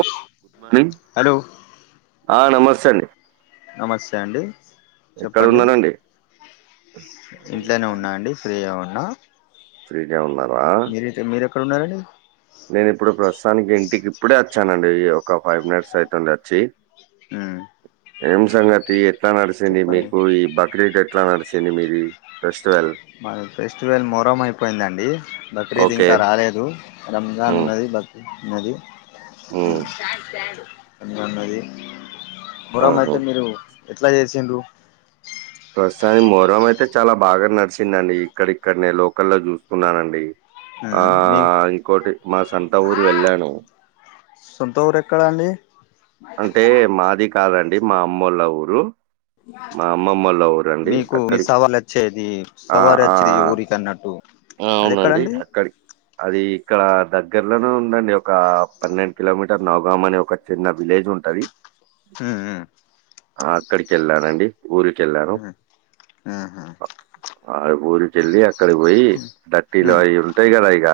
ఒ వీ హలో ఆ నమస్తే అండి నమస్తే అండి, ఎక్కడ చెప్పండి. ఉన్నారండి ఇంట్లోనే ఉన్నా అండి. ఫ్రీగా ఉన్నా ఫ్రీగా ఉన్నారా? మీరేక్కడున్నారండి? నేను ఇప్పుడు ప్రస్తుతానికి ఇంటికి ఇప్పుడే అచ్చానండి, ఒక ఫైవ్ మినిట్స్ అయితుంది అచ్చి. ఉమ్ ఏం సంగతి ఎట్లా నడిసింది చెప్పండి మీకు, ఈ బక్రీద్ ఎట్ ట్లా నడిచింది మీది ఫెస్టివల్? మాది ఫెస్టివల్ మోహారం అయిపోయిందండి, బక్రీద్ ఓకే ఇంకా రాలేదు. రంజాన్ ఉమ్ ఉన్నది, బక్రీద్ ఉన్నది ఉమ్ అన్ని ఉన్నది, మొహరం ఆహా అయితే మీరు ఎట్లా చేసిండ్రు? ప్రస్తుతానికి మోరం అయితే చాలా బాగా నడిసిందండి, ఇక్కడిక్కడనే లోకల్లో చూసుకున్నానండి. ఆ ఉమ్ మీ ఇంకోటి మా సంత ఊరు వెళ్ళాను. సొంత ఊరు ఎక్కడా అండి? అంటే మాది కాదండి మా అమ్మోళ్ళ ఊరు. మా అమ్మమ్మోళ్ళ ఊరండి మీకు మీ అక్కడికి సవల్ అచ్చేది, ఆ! సవారి ఆ! వచ్చేది ఊరికన్నట్టు. ఆ అవునండి అక్కడిక్ అది ఇక్కడ దగ్గరలోనే ఉందండి, ఒక పన్నెండు కిలోమీటర్ నవగాం అనే ఒక చిన్న విలేజ్ ఉంటది. ఉహు ఆ అక్కడికెళ్ళానండి ఊరికెళ్ళాను. ఉమ్ ఉమ్ ఆ ఊరికెళ్ళి అక్కడికి పోయి, తట్టిలు ఉమ్ అయి ఉంటయి కదా ఇగ,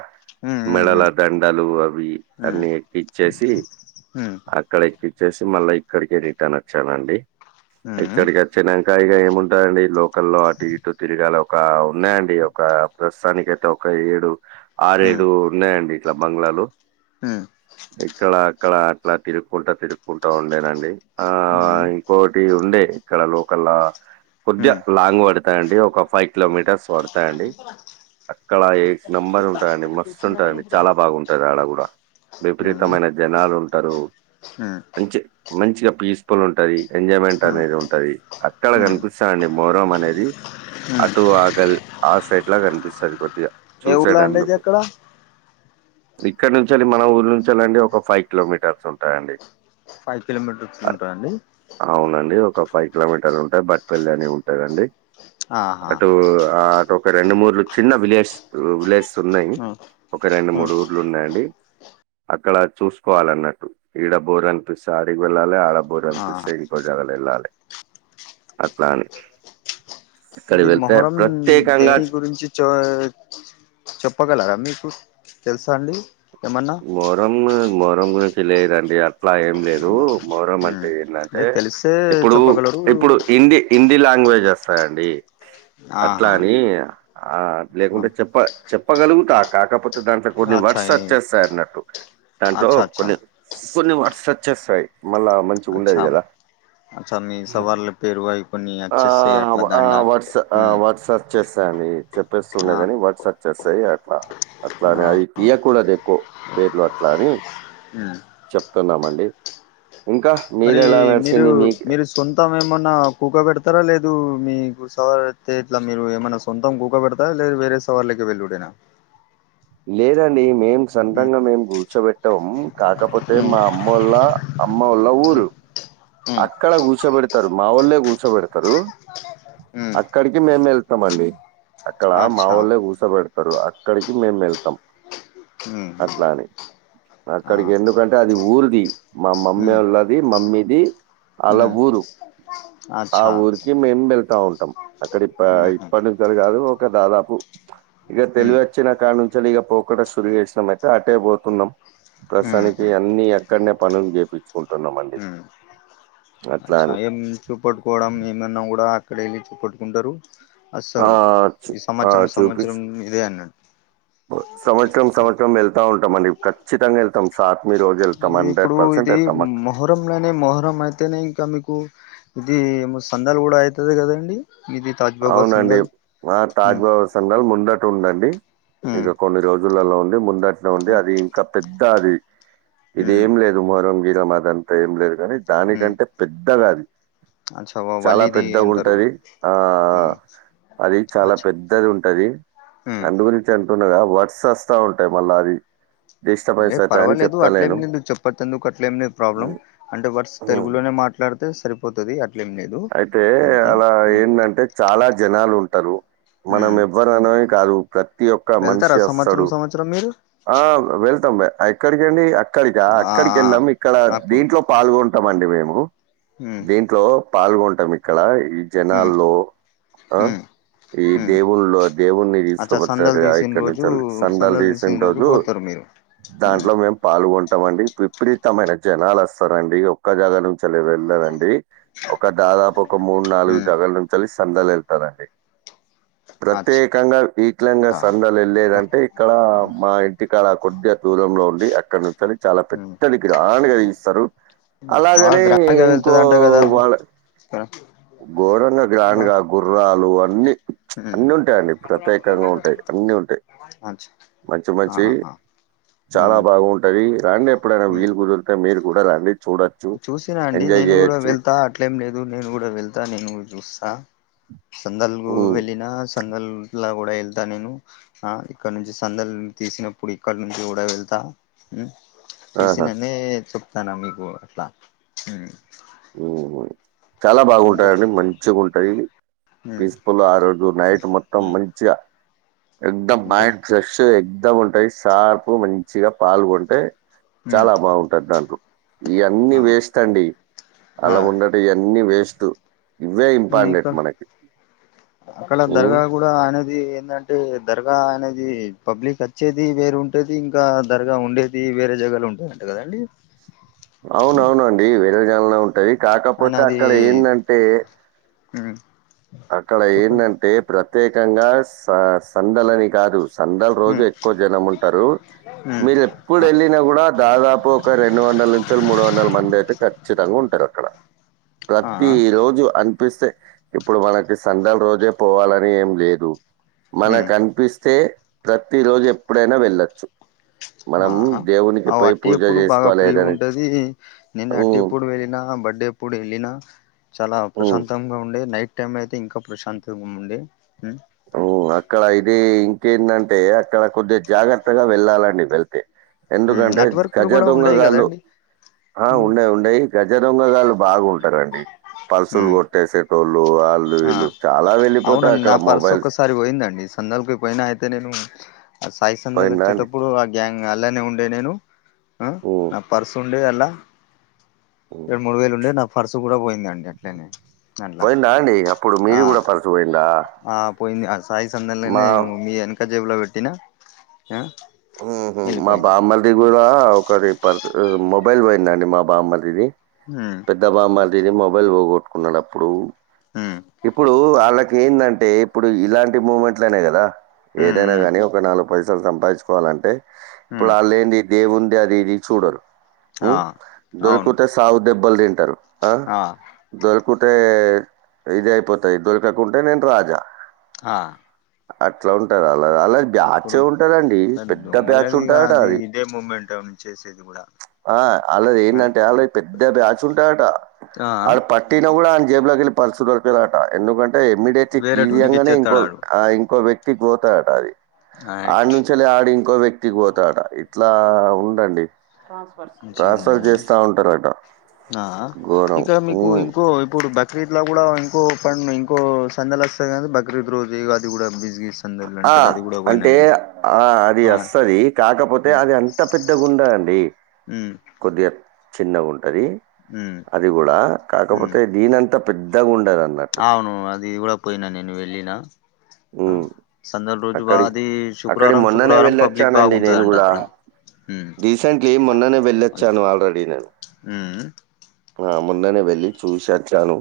ఉమ్ ఉమ్ మెడల ఉమ్ దండలు అవి ఉమ్ అన్ని ఇచ్చేసి ఏ అక్కడిక్కిచ్చేసి మళ్ళా ఇక్కడికే రిటర్న్ వచ్చానండి, ఇక్కడిక్ చినంకా ఇగ ఏముంటందండి లోకల్లో అటు ఇటు తిరగాల ఒక ఉన్నయండి, ఒక ప్రస్ సలికి తక్కువ ఏడు, ఆరేడు ఉన్నాయండి ఇట్ల బంగ్లాలు ఇక్కడ అక్కడ అట్లా తిరుక్కుంటా తిరుక్కుంటా ఉండేనండి. ఆ! ఉమ్ ఇంకోటి ఉండే ఇక్కడ లోకల్లా కొద్దిగా లాంగ్ పడతాయండి, ఒక ఫైవ్ కిలోమీటర్స్ పడతయండి. అక్కడ ఏస్ నెంబర్ ఉంటదండి, మస్తు ఉంటడి, చాలా బాగు ఉంటది ఆడ గుడా. విపరీతమైన జనాలుం ఉమ్ మంచి మంచిగా పీస్ ఫుల్ ఉంటది. ఎంజాయ్మెంట్ అనేది ఉంటది, అక్కడ కనిపిస్తదండి మొహరం అనేది. అటు ఆగల్ ఆ సైట్ లా కనిపిస్తది కొద్దిగా, ఊర్లో అండి ఇది చూసేడందుకు. ఎక్కడ ఇక్కడ నుంచెళ్ళి మన ఊర్ నుంచెల్లి ఒక ఫైవ్ కిలోమీటర్స్ ఉంటదండి ఫైవ్ కిలోమీటర్స్లు ఉంటాదండి. అవునండి ఒక ఫైవ్ కిలోమీటర్లు ఉంటాయి బట్పల్లి అని ఉంటాదండి. ఆహా అటు అ అటు ఒక రెండు మూర్లు చిన్న విలేజ్ విలేజ్. ఉన్నాయి ఒక రెండు, మూడు ఊర్లు ఉన్నాయండి అక్కడ చూస్. కోవాలన్నట్టు ఈడ బోరు అనిపిస్తే ఆడికి వెళ్ళాలి ఆడ బోరు ఆ అనిపిస్తే ఈడికి. పొద్దుగాలనే వెళ్ళాలి అట్లాని. అక్కడికి ఇది వెళ్తే మొహరం ప్రత్యేకంగా. దేని గురించి చ చెప్పగలరా మీకు తెలుసా అండి ఏమన్నా. మరం మోరం నుంచి గురించి లెద్ అంతా. అట్లా ఏం లేదు మొహరం అంటే అదే ఏంటంటే తెలిస్తే ఇప్పుడు చెప్పగలరు ఇప్పుడు హిందీ. హిందీ లాంగ్వేజ్ వస్తాయిండి అట్లా ఆహా అని లేకుంటే చెప్ప. చెప్పగలుగుతా కాకపోతే దాంట్లో కొన్ని అచ్చా వర్డ్స్ అచ్చేస్తాయి అన్నట్టు దాంట్లో అచ్చా అచ్చా కొన్ని. కొన్ని వార్డ్స్ వచ్చేస్తయి మళ్ళా మంచిగ ఉండదు అచ్చా కదా. అచ్చా మీ సవాళ్ళ పేరువై కొన్ని యాక్సెస్ అట్లా ఆ దాండా వర్డ్స్ఆ మ్ వర్డ్స్. వచ్చేస్తేండి చెప్పేస్తుండ ఆ కాని వర్డ్స్ వచేస్తాయి అట్లా అట్లా అని ఆ అవి తీయకుడదు. కొ పేర్లు అట్లా అని. మ్మ్ చెప్తున్నామండి ఇంకా మీరు మరి ఎలా మీరు నడిసింది మీకు. మీరు సొంతం ఏమన్నా కూక పెడతారా లేదు మీ గు సవతే ఇట్లా మీరు ఏమైనా. సొంతం కూక పెడ్తా లేద వేరే సవార్లకి వెళ్ళుడేనా. లేదండి మేము మ్ సంతంగా మేము కూర్చోబెట్టం కాకపోతే మ్ మా అమ్మ ఓల్ళ. అమ్మోళ్ళ ఊరు మ్ అక్కడ కూర్చోబెడతారు మా వాళ్ళే కూర్చోబెడతారు. మ్ అక్కడికి మేము వెళ్తాము అండి. అక్కడ మా అచ్చా వోళ్ళే కుసబెడతారు అక్కడికి మేము వెళ్తాం. మ్ అట్లానే ఆ అక్కడికి ఎందుకంటే అది ఊరిది మా మ్ మమ్మోళ్ళ. మమ్మీది అలా మ్ ఊరు ఆ అచ్చా ఊరికి మేం వెళ్తా ఉంటాం. అక్కడ ఇప మ్ హు ఇప్పటి నుంచెళ్ళి కాదు ఒక దాదాపు ఇక మ్ తెలివి వచ్చిన కాడ నుంచి. యాక్చువల్లీ ఇగ పోకుండా సురు చేసినాం అయితే అటే పోతున్నాం మ్ ప్రస్తుతానికి హు అన్ని. అక్కడనే పనులు చేపించుకుంటున్నామండి మ్ అట్లా అని. సాయం చూపెట్టుకోవడం ఏమైన్నా కూడా అక్కడ వెళ్ళి చూపెట్టుకుంటారు. అ ఆ! సరు చు ఈ ఆ! సంవత్సరం చూపిచ్ సంవత్సరం ఇదే అన్నాడు. సంవత్సరం సంవత్సరం వెళ్తా ఉంటాం అండి ఖచ్చితంగా వెళ్తాం సాత్మీ రోజు. ఎళ్తామం హండ్రెడ్ పర్సెంట్ వెళ్తాం. మొహరం లోనే మొహరం అయితేనే ఇంకా మీకు. ఇది ఏమో సందాలు కూడా అయితది కదండి ఇది. తాజ్బాబా అవునండి సందాల్ ఆ ఉమ్ తాజ్బ సంఘాలు ముందట ఉందండి ఉమ్ ఇక కొన్ని రోజులు. లలో ఉంది ముందటిన ఉంది ఉమ్ అది ఇంకా పెద్ద అది ఇది ఉమ్ ఏం లేదు. మొహరం గిహరం అదంతా ఏం లేదు కాని ఉమ్ దానికంటే పెద్దగా అది. అచ్చా చాలా వలీది పెద్దగా అంటారు ఉంటది ఆ. ఆ ఉమ్ అది చాలా అచ్చా పెద్దది ఉంటది ఉమ్ అందు గురించి. అంటున్నగా వర్డ్స్ వస్తా ఉంటాయి మళ్ళా అది. లే డిస్టర్బెన్స్ అవుతాయని పర్వాలేదు అట్లే చెప్తలేను ఏమి లేదు చెప్పొచ్చు అట్లే ఏమి లే ప్రాబ్లమ్ అంటే వర్స్ తెలుగులోనే మాట్. డుతే సరిపోతది అట్. అయితే అలా ఏంటంటే చాలా జనాలు ఉంటరు మనం ఉమ్. ఎవ్వరు. కాదు ప్రతి ఒక్క మనిషి వెళ్తారా సంవత్సరం వస్తడు. సంవత్సరం మీరు ఆ వెళ్తాం ఎక్కడికండి అక్కడికా, ఆ అక్కడికి వెళ్శం ఇక్కడ నాగ్పూర్ దీంట్లో పాల్గొంటాం అండి మేము ఉమ్ దీంట్లో పాల్గొంటాం ఇక్కడ ఉమ్ జనాల్లో ఆ ఉమ్ ఈ ఉమ్ దేవుళ్లో దేవున్నీ అచ్చా సందలు తీసుకోపోచ్చారు తీసిన ఇక్కడ రోజు నుంచిళ్ సందాలు సందలు తీసిన తీసేట్ రోజు పోతారు మీరు ఉమ్ దాంట్లో మేము పాల్గొంటామ అండి విపరీతమైన జనాలు వస్తారండి ఒక్క జాగా నుంచి అళ్ళ వెళ్ళారండి ఒక దాదాపు ఒక మూడు నాలుగు ఉమ్ జాగాల నుంచి సందాలు వెళ్తారండి అచ్చా ప్రత్యేకంగా వీట్లలంగా సందాలు వెళ్ళలేదంటే ఇక్కడ మా ఇటికాడ కొద్దిగా దూరంలో ఉండి అక్కడ నుంచి చాలా ఉమ్ పెద్దది గ్రాండ్ గా ఇస్తారు ఉమ్. బాగా అలాగనే ఇంకో వాళ్ళ స ఘోరంగా గ్రాండ్ గా గుర్రాలు అని అన్ని ఉమ్ అన్ని ఉంటాయిండి ప్రత్యేకంగా ఉంటాయి అన్ని ఉంటాయి మంచిది మంచి మంచి చాలా బాగుంటది రాండి ఎప్పుడైనా ఉమ్ వీలు కుదుర్ తే మీరు కూడా రాండి చూడ చూసినా అండి నేను కూడా వెళ్తా అట్లేం లేదు నేను కూడా వెళ్తా నేను చూస్తా సందల్గు హ్మ్. వెళ్ళిన సందలా కూడా వెళ్తా నేను ఆ ఇక్కడ నుంచి సందలు తీసినప్పుడు ఇక్కడ నుంచి కూడా వెళ్తా చూసి ఆహా! నన్నే చెప్తాన మీకు అట్లా చాలా ఇంకా బాగుంటాయి అండి మంచిగా ఉంటాయి ఉమ్ ఆ రోజు నైట్ మొత్తం ఉమ్ మంచిగా ఎంత ఇంకా మైండ్ ఫ్రెష్ ఎగ్ ఉంటాయి సార్పు మంచిగా పాల్గొంటే ఉమ్ చాలా బాగుంటది దాంట్లో ఇయన్నీ ఆ వేస్ట్ అండి ఆ అలా ఉండట ఇయన్నీ వేస్ట్ ఇవ్వే ఇక ఇంపార్టెంట్ మనకి ఉ ఇంకా అనేది ఏంటంటే దర్గా అనేది పబ్లిక్ వచ్చేది వేరు ఉంటది ఇంకా దర్గా ఉండేది ఇది వేరే జగాలో ఉంటాయన్ట కదండి ఉమ్ అవునవునండి వెరే జాగాలనే ఉంటది కాకపోతే అక్కడ ఏంటంటే అ అక్కడ ఏంటంటే ప్రత్యేకంగా స సందలని కాదు సందాల రోజు మ్ ఎక్కువ జనం ఉంటారు మ్ మీరు ఎప్పుడు ఆ వెళ్ళినా కూడా దాదాపు ఒక రెండు వందల నుంచి మూడు వందల మంది అయితే కాన్ప్ ఖచ్చితంగా ఉంటారు అక్కడ ఆ ప్రతి రోజు అనిపిస్తే ఇప్పుడు మనకి సందాల రోజే పోవాలని ఏం లేదు మ్ మనకు అనిపిస్తే ప్రతి రోజు ఎప్పుడైనా వెళ్ళచ్చు మనం దేవ్ అవ్ అట్టి ఎప్పుడు బాగా ఫ్రీ ఉంటది నేను అట్టి హ్మ్. ఎప్పుడు వెళ్ళిన బర్డే ఇప్పుడు వెళ్ళిన చాలా హ్మ్. ప్రశాంతంగా ఉండే నైట్ టైం అయితే ఇంకా ప్రశాంతంగా ఉండే అవ్ అక్కడ ఇది ఇంకేంటంటే అక్కడ కొద్దిగ జాగ్రత్తగా వెళ్ళాలండి వెళ్తే మ్ ఎందుకంటే నెట్వర్క్లు గజ కూడా ఉండయి దొంగగాళ్ళు కదండి ఆ మ్ ఉన్డాయ్ ఉండాయ్ గజ దొంగగాళ్ళు బాగుంటారండి పల్సులు మ్ కొట్టేసేటోళ్ళు వాళ్ళు ఆ వీళ్ళు చాలా వెళ్ళిపోతాయి అక్కడ మొబైల్స్ ఒకసారి పోయిందండి సందాలకి పోయినా అయితే నేను ఆ సాయి సందాలు పోయిందా అండి? వచ్చేటప్పుడు ఆ గ్యాంగ్ అలానే ఉన్ డే నేను హ్మ్. నా పర్స్ ఉండే అల్లా హ్మ్. రెండు మూడు వేలు ఉండే నా పరుసు కూడా పోయిందండి అట్లనే అట్లా పోయిందా అండి అప్పుడు ఆ మీది కూడా పర్సు పోయిందా ఆ పోయింది ఆ సాయి సందల్లనే మా మీ వెనక జేబుల పెట్టినా మా వెళ్ళిపోయింది బామ్మర్ద్ ది కూడా ఒకరి పర్ మొబైల్ పోయిందండి మా బామ్మర్దిది హు పెద్ద బామ్మర్దిది మొబైల్ పోగొట్టుకున్నాడు అప్పుడు హ్మ్ ఇప్పుడు వాళ్ళకి ఎందంటే ఇప్పుడు ఇలాంటి మూమెంట్లనే కదా హ్మ్ ఏదైనా హ్మ్ కానీ ఒక నాలుగు పైసలు సంపాదించుకోవాలంటే ఇప్పుడు హ్మ్ అల్లెంది దేవుంది అది ఇది చూడరు ఆ అవును [unintelligible] సాగు దెబ్బలు తింటారు ఆ దొలుకుతే ఇది అయిపోతాయి దొరకకుంటే నేను రాజా ఆ అట్లా ఉంటారు అల్లదీ అల్లద్ బ్యాచ్ ఇప్పుడు ఏ ఉంటాదండి దొంగలది ఇగ అది ఇదే మూమెంటం చేసేది కూడా ఆ ఆళ్ళది మరి ఏందాంటే ఆళ్ళది పెద్ద బ్యాచ్ ఉంటాదాట ఆ వాళ్ళు పట్టిన కూడా ఆన్ జేబులకేళ్ళలి పర్సు దొరికదట ఎందుకం ఎమీడియట్లీ వేరేటోనికి తియంగానే ఇంకో ఇచ్చేత్తాడు ఆడు ఆ ఇంకో వ్యక్తి పోతదట అది ఆడ రైట్ నుంచి తలి ఆడి ఇంకో వ్యక్తికి పోతదట ఇట్లా ఉండండి మంచిగా ట్రాన్స్ఫర్ ఉన్నాయండి చేస్తా ఉంటారట ఆ ఘోరం ఇక్కడ మీకు ఉమ్. ఇంకో ఇప్పుడు బ బక్రీద్లో కూడా ఇంకో పం ఇంకో సందలు వస్తది కానీ బక్రీద్ రోజు ఇగ అది కూడా బిస్గీస్ ఆ అంటే ఆ అది ఆ ఆస్తది కాకపోతే అది అన్ ఇంత పెద్ద గుండదండి ఉహ్ కొద్దిగా చిన్నగుంటది ఉమ్ అది కూడా ఉమ్ కాకపోతే దీనంతా పెద్దగుండదు అన్నట్ అవును అది కూడా పోయినా నేను వెళ్ళిన ఉ ఆ సందడి రోజు బా అక్కడి అది అక్కడి శుక్రవారం మొన్ననే శుక్రవారం పబ్లిక్ వెళ్ళొచ్చానండి నేను బాగుంటదంట కూడా అక్కడ ఉమ్ రీసెంట్లీ మొన్ననే వెళ్ళొచ్చాను ఆల్రెడీ నేను హుహ్ ఆ మొన్ననే వెళ్ళి చూసోచ్చాను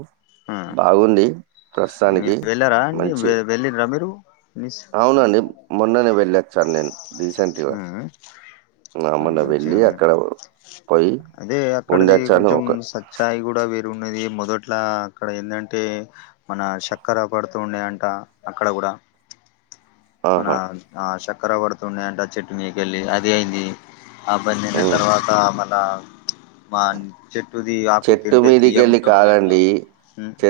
ఆ బాగుంది ప్రస్తుతానికి మంచి వెళ్ళిరా మీరు మిస్ అవునండి మొన్ననే వెళ్ళొచ్చాను నేను హు రీసెంట్‌గా. ఉ ఆ! అక్కడ మొన్న మంచిగా వెళ్ళి ఉన్నా అక్కడ పోయి అదే అక్కడది ఉండొచ్చాను. కొంచెం ఒక సజ్ చాయ్ కూడా వేరు ఉన్నది మొదట్లా అక్కడ ఏందాంటే మన చక్కర పడుతూ ఉండే అంట అక్కడ కూడా మన ఆహా! ఆ చక్కర పడుతుండేయంటే ఆ చెట్టు మీదకెళ్ళి అదే అయింది ఆ బంద్ అయిన హ్మ్. తర్వాత మల్ల బా చెట్టుది ఆకు చెట్టు తింటే మీదికెళ్ళి తియ్యగుంటుండే అంట కాదండి.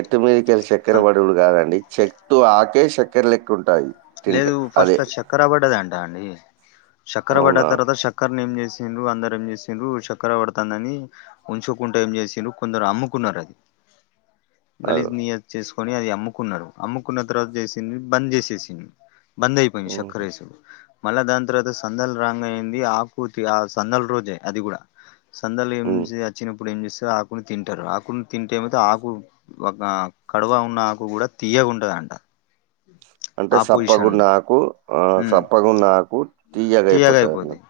చెట్టు మీదకెళ్ళి చక్కెర బడూడు కాదండి చెట్టు ఆకే చక్కెర లెక్కు ఉంటాయి లేదు ఫస్ట్ లో చక్కెర పడ్డద అంటా అండి చక్కర పడ్డ అవునా? తర్వాత చ చక్కర్ని ఏం చేసిండ్రు అందరేం చేసిండ్రు చక్కర పడుతందని ఉంచకుండా ఏం చేసిర్రు కొందరు అమ్ముకున్నారు అది అగొ గలీజ్ నియజ్ చేసుకొని అది అమ్ముకున్నారు అమ్ముకున్న తర్వాత చేసింది బంద్ చేసేసింది బందై పోయింది హుహు. చక్కరెసుడు మళ్ళా దాని తర్వాత సందలు రాంగ్ అయింది ఆకూలు ఆ సందల రోజే అది కూడా సందాలు ఏం హ్మ్. వచ్చినప్పుడు ఏం చేస్తారు ఆకుని తింటారు ఆకుని తింటే ఏమైతే ఆకు ఒక కడువ ఉన్నా ఆకు కూడా తీయగా ఉంటదంట అంటే ఆ సప్పగా పొజిషన్ ఉండే ఉండి ఆకు ఆ ఉమ్ చప్పగా ఆకు తీయగా అయిపోతాంది అన్నటు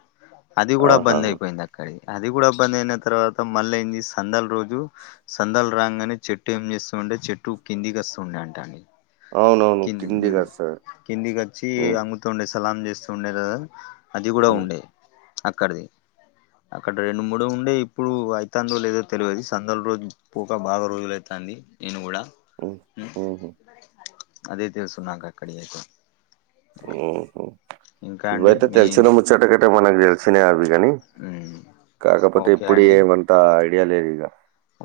అది కూడా ఆహహ బంద్ అయిపోయింది అక్కడి అది కూడా బందైనా అయిన తర్వాత మళ్ళీ అయింది సందాల రోజు సందాలు రాగానే చెట్టు ఏం చేస్తు ఉంటే చెట్టు కిందికి వస్తుండే అంటా అని అవునవును. కిందికి ఉమ్ కిందికస్తది. కిందికి హ్మ్. ఆ తుండే సలాం చేస్తూ ఉండే కదా అది కూడా హ్మ్. ఉండే అక్కడది అక్కడ రెండు మూడు ఉండే ఇప్పుడు అవుతుందో లేదో తెలియది సందల రోజు పోక బాగా రోజులైతంది నేను కూడా ఓ ఉమ్ ఓహో అదే తెలుసు నాకుక్కడియితే ఉహ అండి ఇవైయితే మీ తెలిసిన ముచ్చోటకటే మనకు తెలిసినాయే అవి కాని ఉమ్ కాకపోతే ఓకే ఇప్పుడు అండి ఏమంతా ఐడియా లేదు ఇక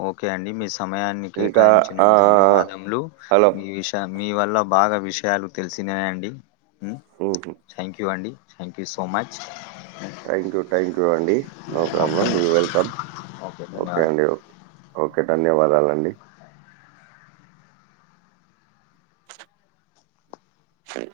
ఓకే అండి మీ సమయాన్ని ఇంకా కేటాయించిన ఆ ఆ, ధన్యవాదములు హలో మీ విష మీ వల్ల బాగా విషయాలు తెలిసిన్నాయి అండి ఆఓహ థాంక్యూ అండి thank you so much thank you thank you అండి no problem you welcome okay ధన్యవాదము అండి ఓకే ఓకే ధన్యవాదాలండి స